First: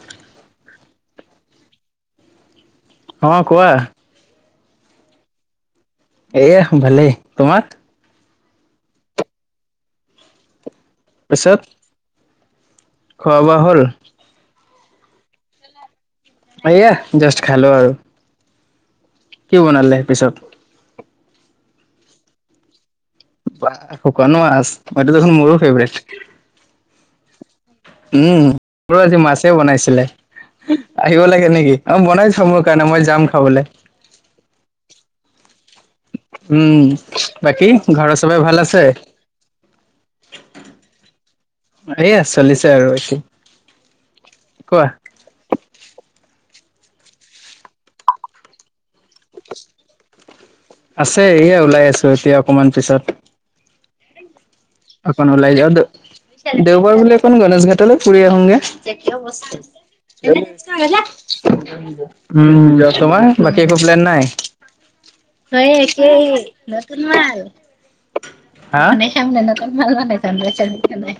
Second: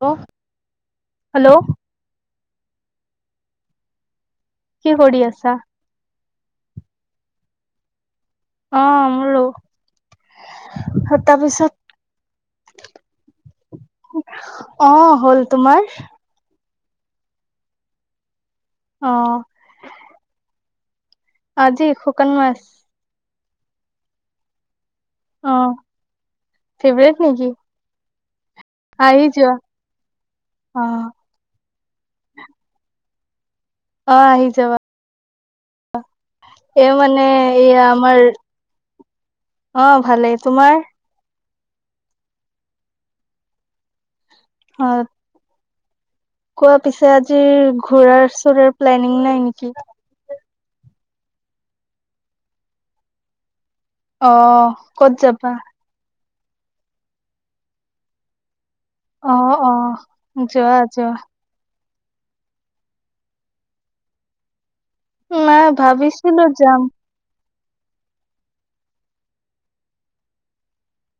Hello, hello. অঁ', কোৱা? কি কৰি আছা? এয়া ভালেই, তোমাৰ? অঁ', মোৰো, তাৰপিছত খোৱা-বোবা হ'ল? অঁ', -হ'ল, তোমাৰ? মই এয়া জাষ্ট খালো আৰু। অ'। কি বনালে পিছত? আজি শুকান মাছ। বাঃ শুকান মাছ, সেইটো দেখোন অ মোৰো ফেভৰেট। ফেভৰেট নেকি? উমঁ, আমাৰো আজি আহি যোৱা মাছেই বনাইছিলে অ আহিব লাগে নেকি। অ', বনাই থোৱা মোৰ কাৰণে মই যাম খাবলৈ। অ', আহি যাবা। এই উমঁ, মানে বাকী এইয়া ঘৰৰ আমাৰ চবেই ভাল আছে? অ', -ভালেই, তোমাৰ? এইয়া চলি আছে আৰু। কোৱা হয়। কোৱা পিছে আজি ঘূৰা-চুৰা প্লেনিং নাই নেকি? আছে, এয়া ওলাই আহিছো এতিয়া অকণমান পিছত। অ'। ক'ত অকণ যাবা? ওলাই যাওঁ, দেওঁবাৰ বুলি অকণ গণেশ ঘাটলৈ ফুৰি আহোগে। অ অ [inaudible] যোৱা যোৱা। উমঁ, যে তোমাৰ বাকী' একো প্লেন নাই? নাই তাই একে। ভাবিছিলো যাম। মাল হা [unintelligible] নতন মাল মানে নাই।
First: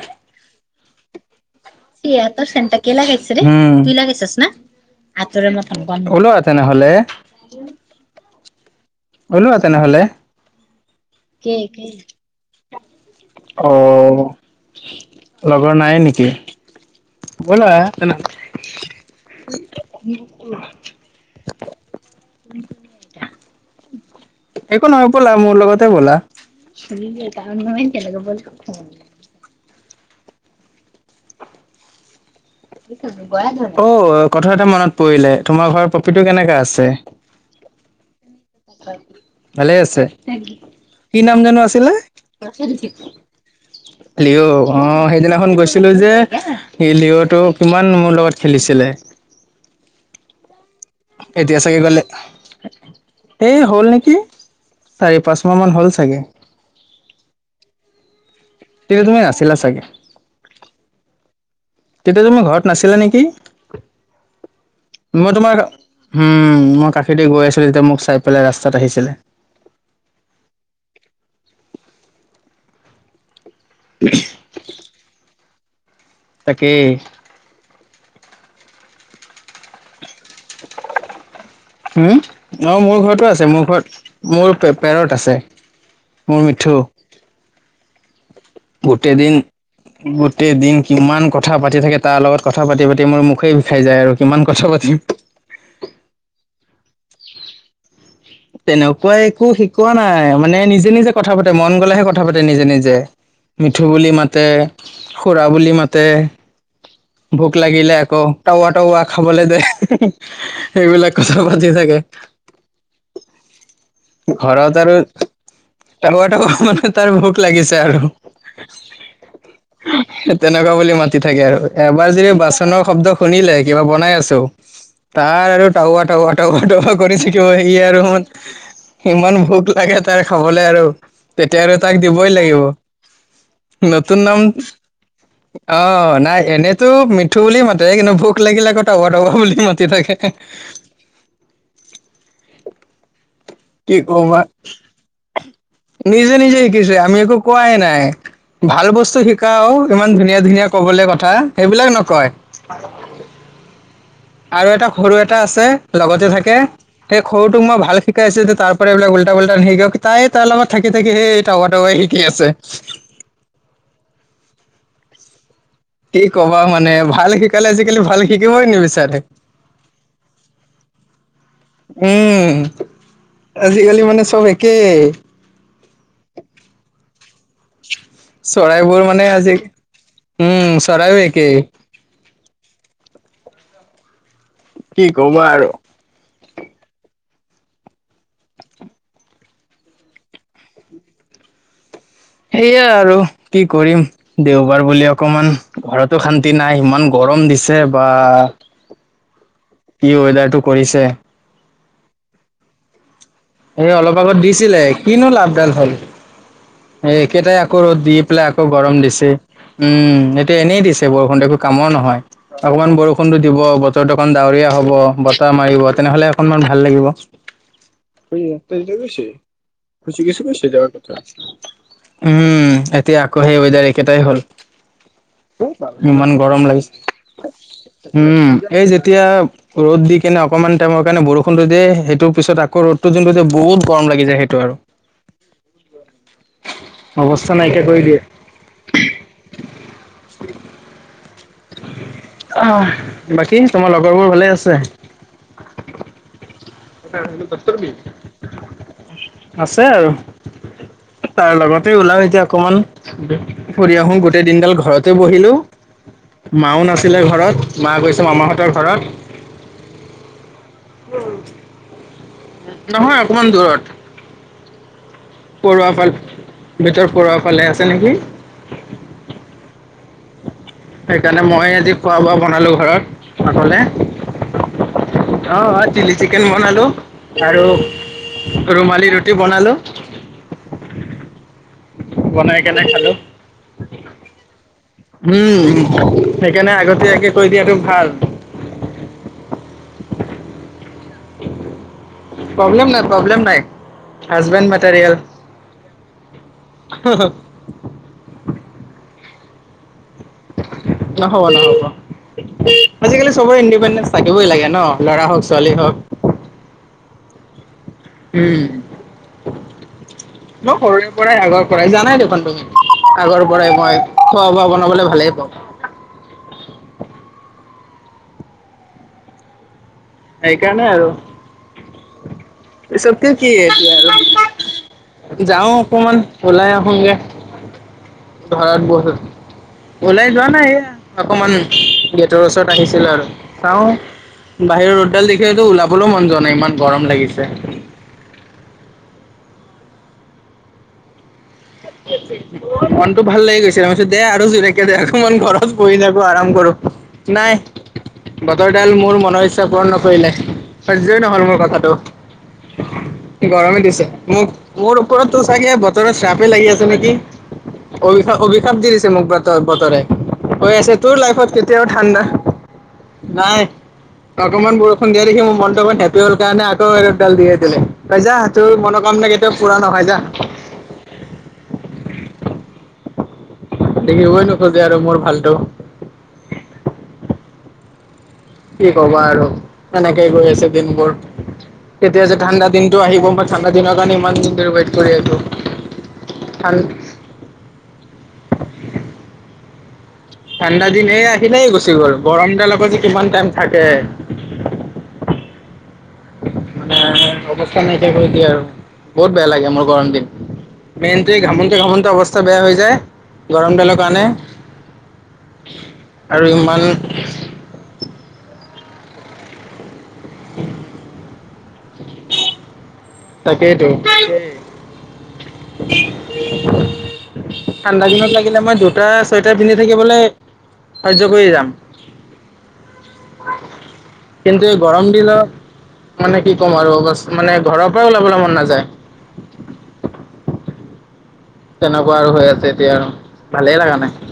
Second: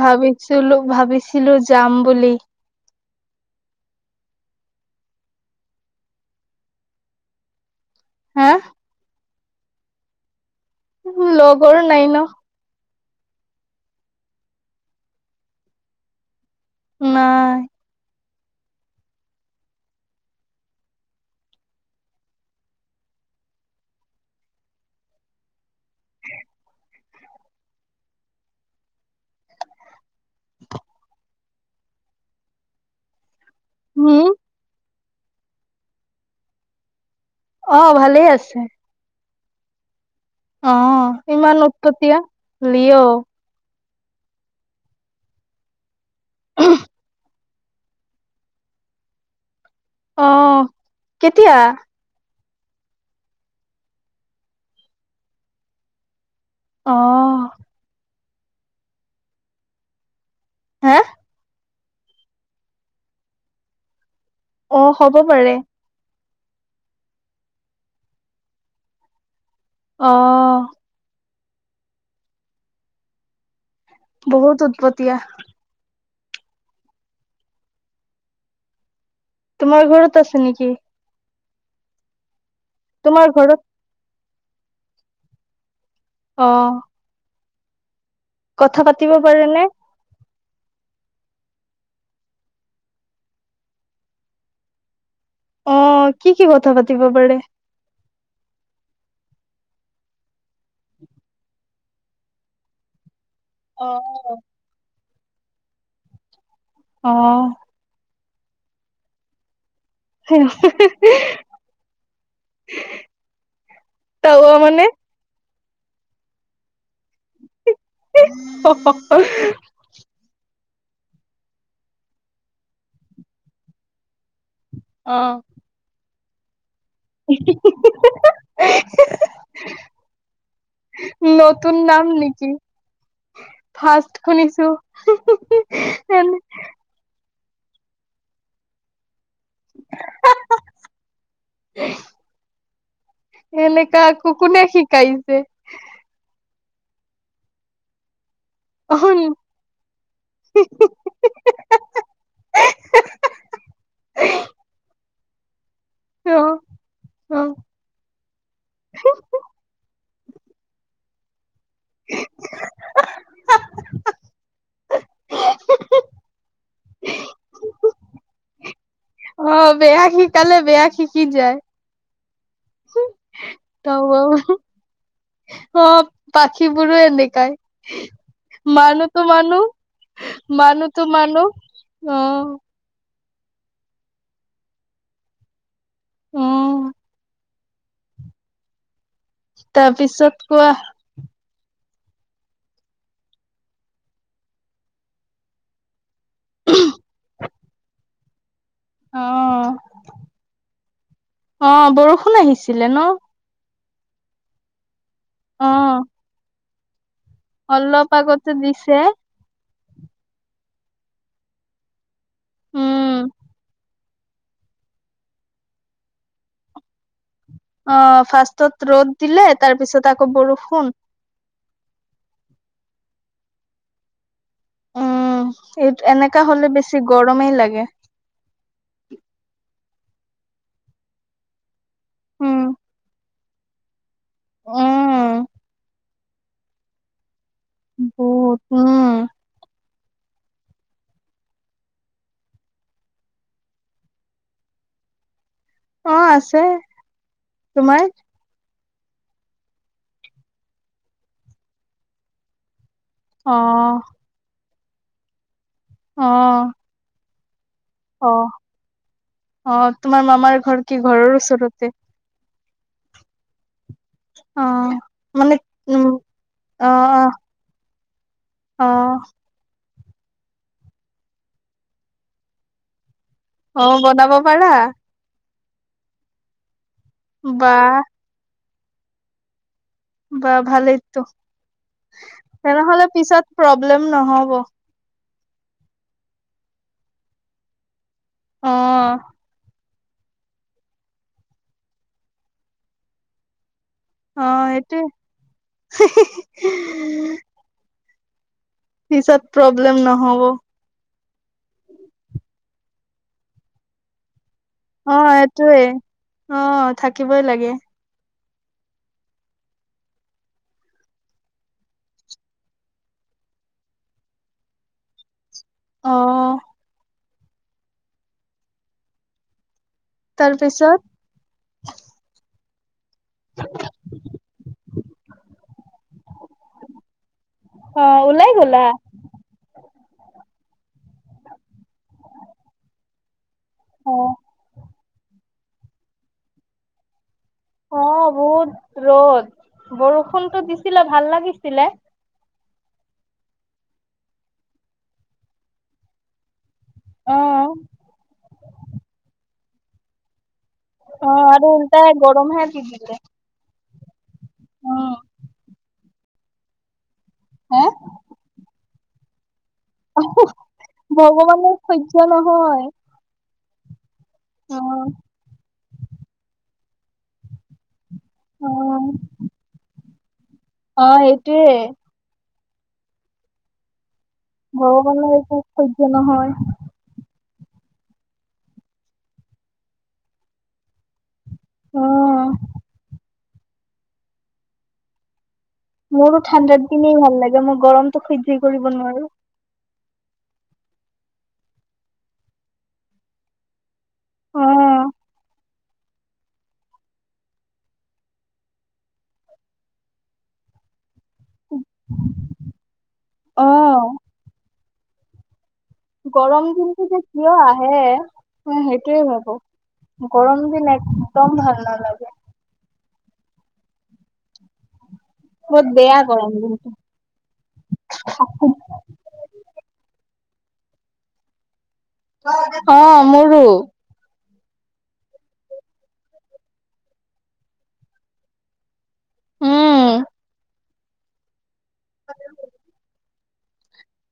ভাবিছিলো ভাবিছিলো যাম বুলি। [unintelligible] ওলোৱা তেনেহলে হা। ওলোৱা তেনেহলে একে লগৰ একে। নাই ন। অ', লগৰ নাই নেকি? নাই ব'লা তেনেহলে। একো নহয় ব'লা মোৰ লগতে ব'লা। শুনি বিয়ে গাহৰি মানুহ নহয় তেনেকুৱা বইল খুব খাওঁ আমি। অ হম কথা এটা মনত পৰিলে তোমাৰ ঘৰ পপীটো কেনেকা আছে। অ ভালে আছে। ভালে আছে। অ কি নাম ইমান জানো আছিলে। উৎপতীয়া লিঅ' লিঅ' অ সেইদিনাখন গৈছিলো যে সেই লিঅ'টো। কিমান মোৰ লগত খেলিছিলে। অঁ। এতিয়া চাগে গলে। এই হ'ল নেকি চাৰি পাঁচ ছয়মাহ মান হ'ল চাগে। অ। তেনেদৰে আছিলা চাগে। হা। তেতিয়া তুমি ঘৰত নাছিলা নেকি? অ হ'ব মই পাৰে তোমাক উম মই কাষেদি গৈ আছিলো তেতিয়া মোক চাই পেলাই ৰাস্তাত আহিছিলে। অঁ। উ। [inaudible] বহুত উতপতিয়া। তাকে। তোমাৰ ঘৰত আছে নেকি। উম অ মোৰ তোমাৰ ঘৰতো আছে। ঘৰত মোৰ ঘৰত মোৰ পে পেৰত আছে। মোৰ অ মিঠু। কথা পাতিব গোটেই দিন। পাৰে নে গোটেই দিন কিমান কথা পাতি থাকে তাৰ লগত কথা পাতি পাতি মোৰ মুখেই বিষাই যায় আৰু কিমান কথা পাতিম। অ কি কি কথা পাতিব পাৰে। তেনেকুৱা একো শিকোৱা নাই। মানে নিজে নিজে কথা পাতে মন গলেহে কথা পাতে নিজে নিজে। মিঠু অ বুলি মাতে, খুৰা বুলি মাতে, অ ভোক লাগিলে আকৌ। টাৱা টাৱা খাবলৈ দে, [unintelligible] সেইবিলাক কথা পাতি থাকে। তাৱা ঘৰত মানে আৰু। আৰু এটা কথা নহয় তাৰ ভোক লাগিছে আৰু। সেই তেনেকুৱা বুলি মাতি থাকে আৰু এবাৰ যদি বাচনৰ শব্দ শুনিলে কিবা বনাই আছো। অ তাৰ আৰু টাৱা, টাৱা, টাৱা, টাৱা কৰি থাকিব সি আৰু। ইমান ভোক লাগে তাৰ খাবলে আৰু, তেতিয়া নতুন আৰু নাম তাক দিবই নেকি লাগিব। ফাৰ্ষ্ট নতুন নাম শুনিছো অ এনে নাই এনেই। তো মিঠু বুলি মাতে কিন্তু ভোক লাগিলে আকৌ টাৱা টাৱা বুলি মাতি থাকে। উ। [unintelligible] কি এনেকা কো কো কবা কোনে শিকাইছে। নিজে নিজে শিকিছে আমি একো কোৱাই নাই। ভাল অ বস্তু শিকাওঁ ইমান ধুনীয়া ধুনীয়া কবলে কথা, সেইবিলাক নকয়। [unintelligible] আৰু এটা সৰু এটা আছে লগতে থাকে, অ', সেই অ', সৰুটোক মই ভাল- শিকাইছে টো তাৰ পৰা এইবিলাক উল্টা পোল্টা নিশিকাও তাই তাৰ লগত থাকি থাকি সেই টাৱা টাৱাই শিকি আছে। কি কবা মানে? ভাল শিকালে আজিকালি ভাল শিকিবই নিবিচাৰে। অঁ বেয়া শিকালে বেয়া শিকি যায়। উম' আজিকালি মানে চব একেই। অঁ পাখিবোৰো এনেকাই। চৰাইবোৰ মানে মানোতো আজি মানো উম মানুহতো চৰাইও মানো একেই অঁ। কি কবা আৰু? অঁ' তাৰপিছত, কোৱা? সেইয়া আৰু, কি কৰিম? দেওবাৰ বুলি অকমান- ঘৰতো শান্তি নাই ইমান গৰম দিছে বা। অ', কি ওৱেদাৰ টো কৰিছে। অঁ' বৰষুণ আহিছিলে ন? এই অলপ আগত দিছিলে, কিনো লাভ দাল হ'ল? অ', সেই একেটাই আকৌ ৰ'দ অলপ দি পেলাই আগতে আকৌ গৰম দিছে। উম' সেইটো এনেই দিছে বৰষুণটো একো কামৰ নহয়। অকমান উম, বৰষুণটো দিব বত- তৰটো অকমান ডাৱৰীয়া হ'ব বতাহ মাৰিব, তেনেহ'লে অকনমান ভাল লাগিব। অ', সেই আঠ ফাৰ্ষ্টত তাৰিখে ৰ'দ গৈছে। দিলে তাৰপিছত আকৌ গুচি গৈছে বেছি বৰষুণ ডাঙৰ কথা। উম' এতিয়া আকৌ সেই ওৱেডাৰ একেটাই হ'ল। এইত ইমান এনেকা গৰম হলে লাগিছে বেছি গৰমেই লাগে। উম' এই যেতিয়া- ৰ'দ দি কেনে অকমান টাইমৰ কাৰে বৰষুণটো দিয়ে। সেইটো পিছত উম, আকৌ ৰ'দটো যোনটো দিয়ে বহুত গৰম লাগি যায়- সেইটো আৰু। উম, অৱস্থা নাইকিয়া কৰি দিয়ে। বহুত উম'। অঁহ বাকী তোমাৰ লগৰ বোৰ ভালেই আছে? অঁ' আছে। তোমাৰ [unintelligible] আছে আৰু। তাৰ লগতে ওলাম এতিয়া অকমান। অঁ' ফুৰি আহোঁ গোটেই দিনডাল ঘৰতে বহিলোঁ, অ মাও নাছিলে ঘৰত। মাঁ গৈছে মামাহঁতৰ ঘৰত। অঁ' তোমাৰ মামাৰ ঘৰ কি ঘৰৰ ওচৰতে? নহয় অকমান দূৰত। অঁ'। পৰুৱা পাল ভিতৰত পৰুৱা ফালে আছে নেকি? অঁ'। সেইকাৰণে মইয়ে আজি খোৱা-বোৱা বনালো ঘৰত। অঁ, বনাব পাৰা? অঁ অ, চিলি চিকেন বনালো, আৰু বা ৰুমালি ৰুটি বনালো। বা ভালেইতো, বনাই কেনে তেনেহলে খালো পিছত প্ৰব্লেম নহ'ব। উম' উম' সেইকাৰণে আগতীয়াকে কৈ দিয়াটো ভাল। অঁ প্ৰব্লেম নাই, প্ৰব্লেম নাই, অ হাজবেণ্ড এইটোৱে মেটেৰিয়েল [unintelligible] পিছত, প্ৰব্লেম নহ'ব। নহ'ব, নহ'ব। আজিকালি চবৰে ইণ্ডিপেণ্ডেন্ঞ্চ থাকিবই লাগে ন'? ল'ৰা অ', হওক ছোৱালী এইটোৱে, হওক অঁ থাকিবই লাগে। উম' মই সৰুৰে পৰাই আগৰ পৰাই জানাই দেখোন তুমি। আগৰ পৰাই মই, খোৱা -বোৱা বনাবলৈ ভালেই পাওঁ। অ' সেইকাৰণে তাৰপিছত আৰু, পিছতকে কি এতিয়া আৰু যাওঁ অকমান ওলাই আহোগে। অ ওলাই গলা ঘৰত বহি [inaudible] ওলাই যোৱা নাই এইয়া, অকমান গেটৰ ওচৰত আহিছিলো আৰু, চাওঁ, অ বাহিৰৰ ৰ'দডাল দেখিলেটো ওলাবলৈও মন যোৱা নাই ইমান গৰম লাগিছে। অঁ বহুত ৰ'দ বৰষুণতটো দিছিলে ভাল লাগিছ [unintelligible] মনতটো ভাল লাগি গৈছে, ত মই কৈছোঁ দে আৰু জোৰেকে দে অকমান ঘৰত বহি থাকো আৰাম কৰো। নাই অ বতৰ ডাল মোৰ মনৰ ইচ্ছা পূৰণ নকৰিলে। সহ্যই অ' নহ'ল মোৰ আৰু কথাটো উলটাই গৰমহে দি দিলে। গৰমে দিছে মোক মোৰ উম ওপৰত তো চাগে বতৰত শ্ৰাপে লাগি আছে নেকি। হে অভিশা অভিশাপ দি দিছে মোক বতৰ বতৰে। কৈ আছে তোৰ লাইফত ভগৱানৰ কেতিয়াও ঠাণ্ডা সহ্য নহয় নাই অকমান অ বৰষুণ দিয়া দেখি মোৰ মনটো অকমান হেপি হ'ল কাৰণে আকৌ ৰ'দ ডাল দি এ দিলে। তই যা অ তোৰ মনোকামনা কেতিয়া পুৰা নহয় যা। অ' সেইটোয়ে। দেখিবই নো ভগবানৰ এটো সহ্য নহয়। কি কবা আৰু এনেকেই গৈ আছে দিনবোৰ, অ কেতিয়া যে ঠাণ্ডা দিনতটো আহিব ম ঠাণ্ডা দিনৰ কাৰণে ইমান দিন ধৰি ৱেইট কৰি আছো। মোৰো ঠান ঠাণ্ডাৰ দিনই লাগে, মই গৰমটো সহ্য কৰিব নোৱাৰো। ঠাণ্ডা দিন এই আহিলেই গুচি গ'ল। গৰম দাৰ আক' যে কিমান টাইম থাকে। অ' নাই অৱস্থা নাইকিয়া কৰি দিয়ে আৰু বহুত বেয়া লাগে মোৰ গৰম দিন। মেইনটোৱে ঘামঙতে ঘামঙতে অৱস্থা বেয়া হৈ যায়, অ গৰম ডালৰ কাৰণে। উ গৰম দিনটো যে কিয় আহে মই সেইটোৱেই ভাৱোঁ। গৰম দিন একদম ভাল নালাগে। তাকেইতো তাকে বহুত বেয়া গৰম দিনটো ঠাণ্ডা দিনত লাগিলে মই দু দুটা চুৱেটাৰ পিন্ধি থাকিবলে সহ্য কৰি যাম। অঁ মোৰো কিন্তু এই গৰম দিনত, মানে কি ক'ম আৰু মানে ঘৰৰ পৰাই ওলাবলৈ মন নাযায়। উম তেনেকুৱা আৰু হৈ আছে এতিয়া আৰু ভালেই লাগা নাই।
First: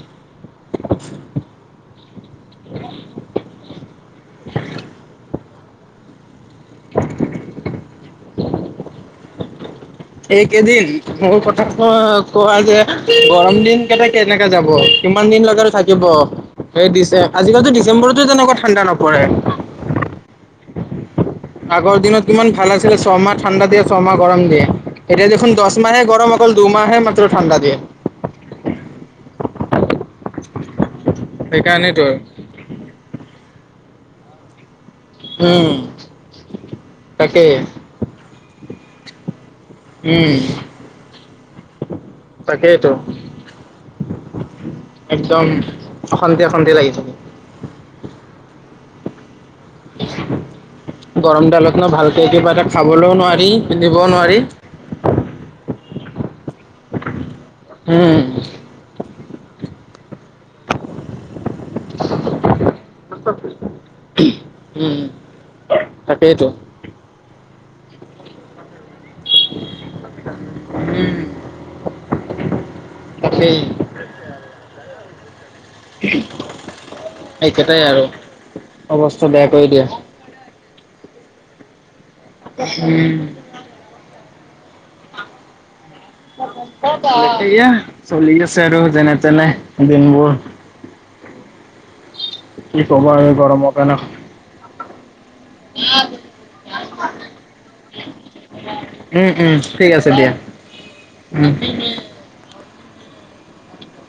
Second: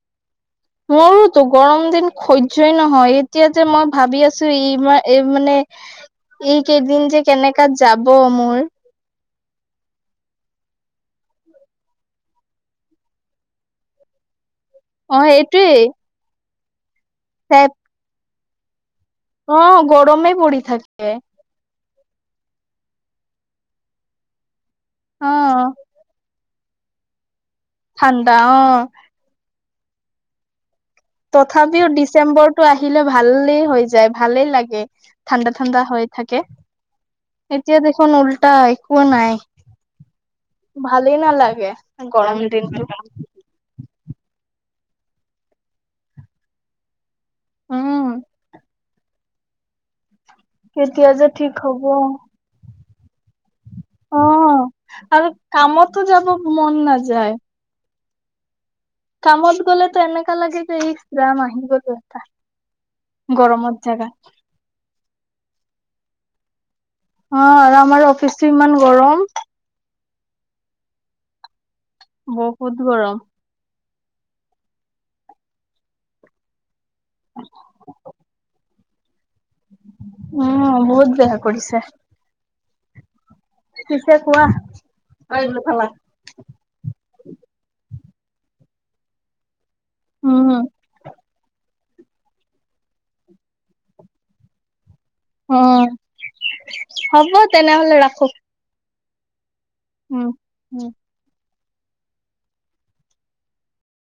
মোৰোতো গৰম দিন সহ্যই নহয়, এতিয়া যে মই ভাবি আছো ই মানে এই কেইদিন যে কেনেকা যাব মোৰ এইকেইদিন মোৰ কথা ক কোৱা যে গৰম দিন কেইটা কেনেকে যাব অ কিমান দিন লগাৰ এইটোৱেই থাকিব এই ডিচে আজিকালিটো ডিচেম্বৰতো তেনেকুৱা ঠাণ্ডা নপৰে অ গৰমে পৰি থাকে আগৰ দিনত কিমান ভাল আছিলে ছমাহ ঠাণ্ডা দিয়ে ছমাহ গৰম দিয়ে এতিয়া অ দেখোন দহমাহে গৰম অকল দুমাহে মাত্ৰ ঠাণ্ডা দিয়ে ঠাণ্ডা অ তথাপিও সেইকাৰণেতো ডিচেম্বৰটো আহিলে ভালেই হৈ যায় ভালেই লাগে ঠাণ্ডা উম ঠাণ্ডা হৈ থাকে তাকেই। এতিয়া দেখোন উল্টা একো নাই উম ভালেই নালাগে গৰম তাকেইতো দিনকেইটা একদম অশান্তি অশান্তি লাগি থাকে উম কেতিয়া যে গৰম ঠিক দালত হব ন ভালকে কিবা এটা খাবলও নোৱাৰি পিন্ধিবও নোৱাৰি অ আৰু কামতো যাব মন নাযায় উম কামত গ'লেতো এনেকা লাগে যে ইচ ৰাম আহিব দেউতা গৰমত জাগা উম, তাকেইটো। অ, আৰু আমাৰ অফিচটো ইমান গৰম। উম বহুত গৰম। সেই একেটাই আৰু অৱস্থা বেয়া কৰি দিয়ে।। উম বহুত বেয়া কৰিছে। উম চিছেে কোৱা আৰুিল ভালা [inaudible] সেইয়া চলি আছে আৰু। যেনে, তেনে দিনবোৰ। উম কি হ'ব আৰু গৰমৰ কাৰনে। অ হ'ব তেনেহলে ৰাখো। উম, উম ঠিক আছে উম দিয়া। উম উম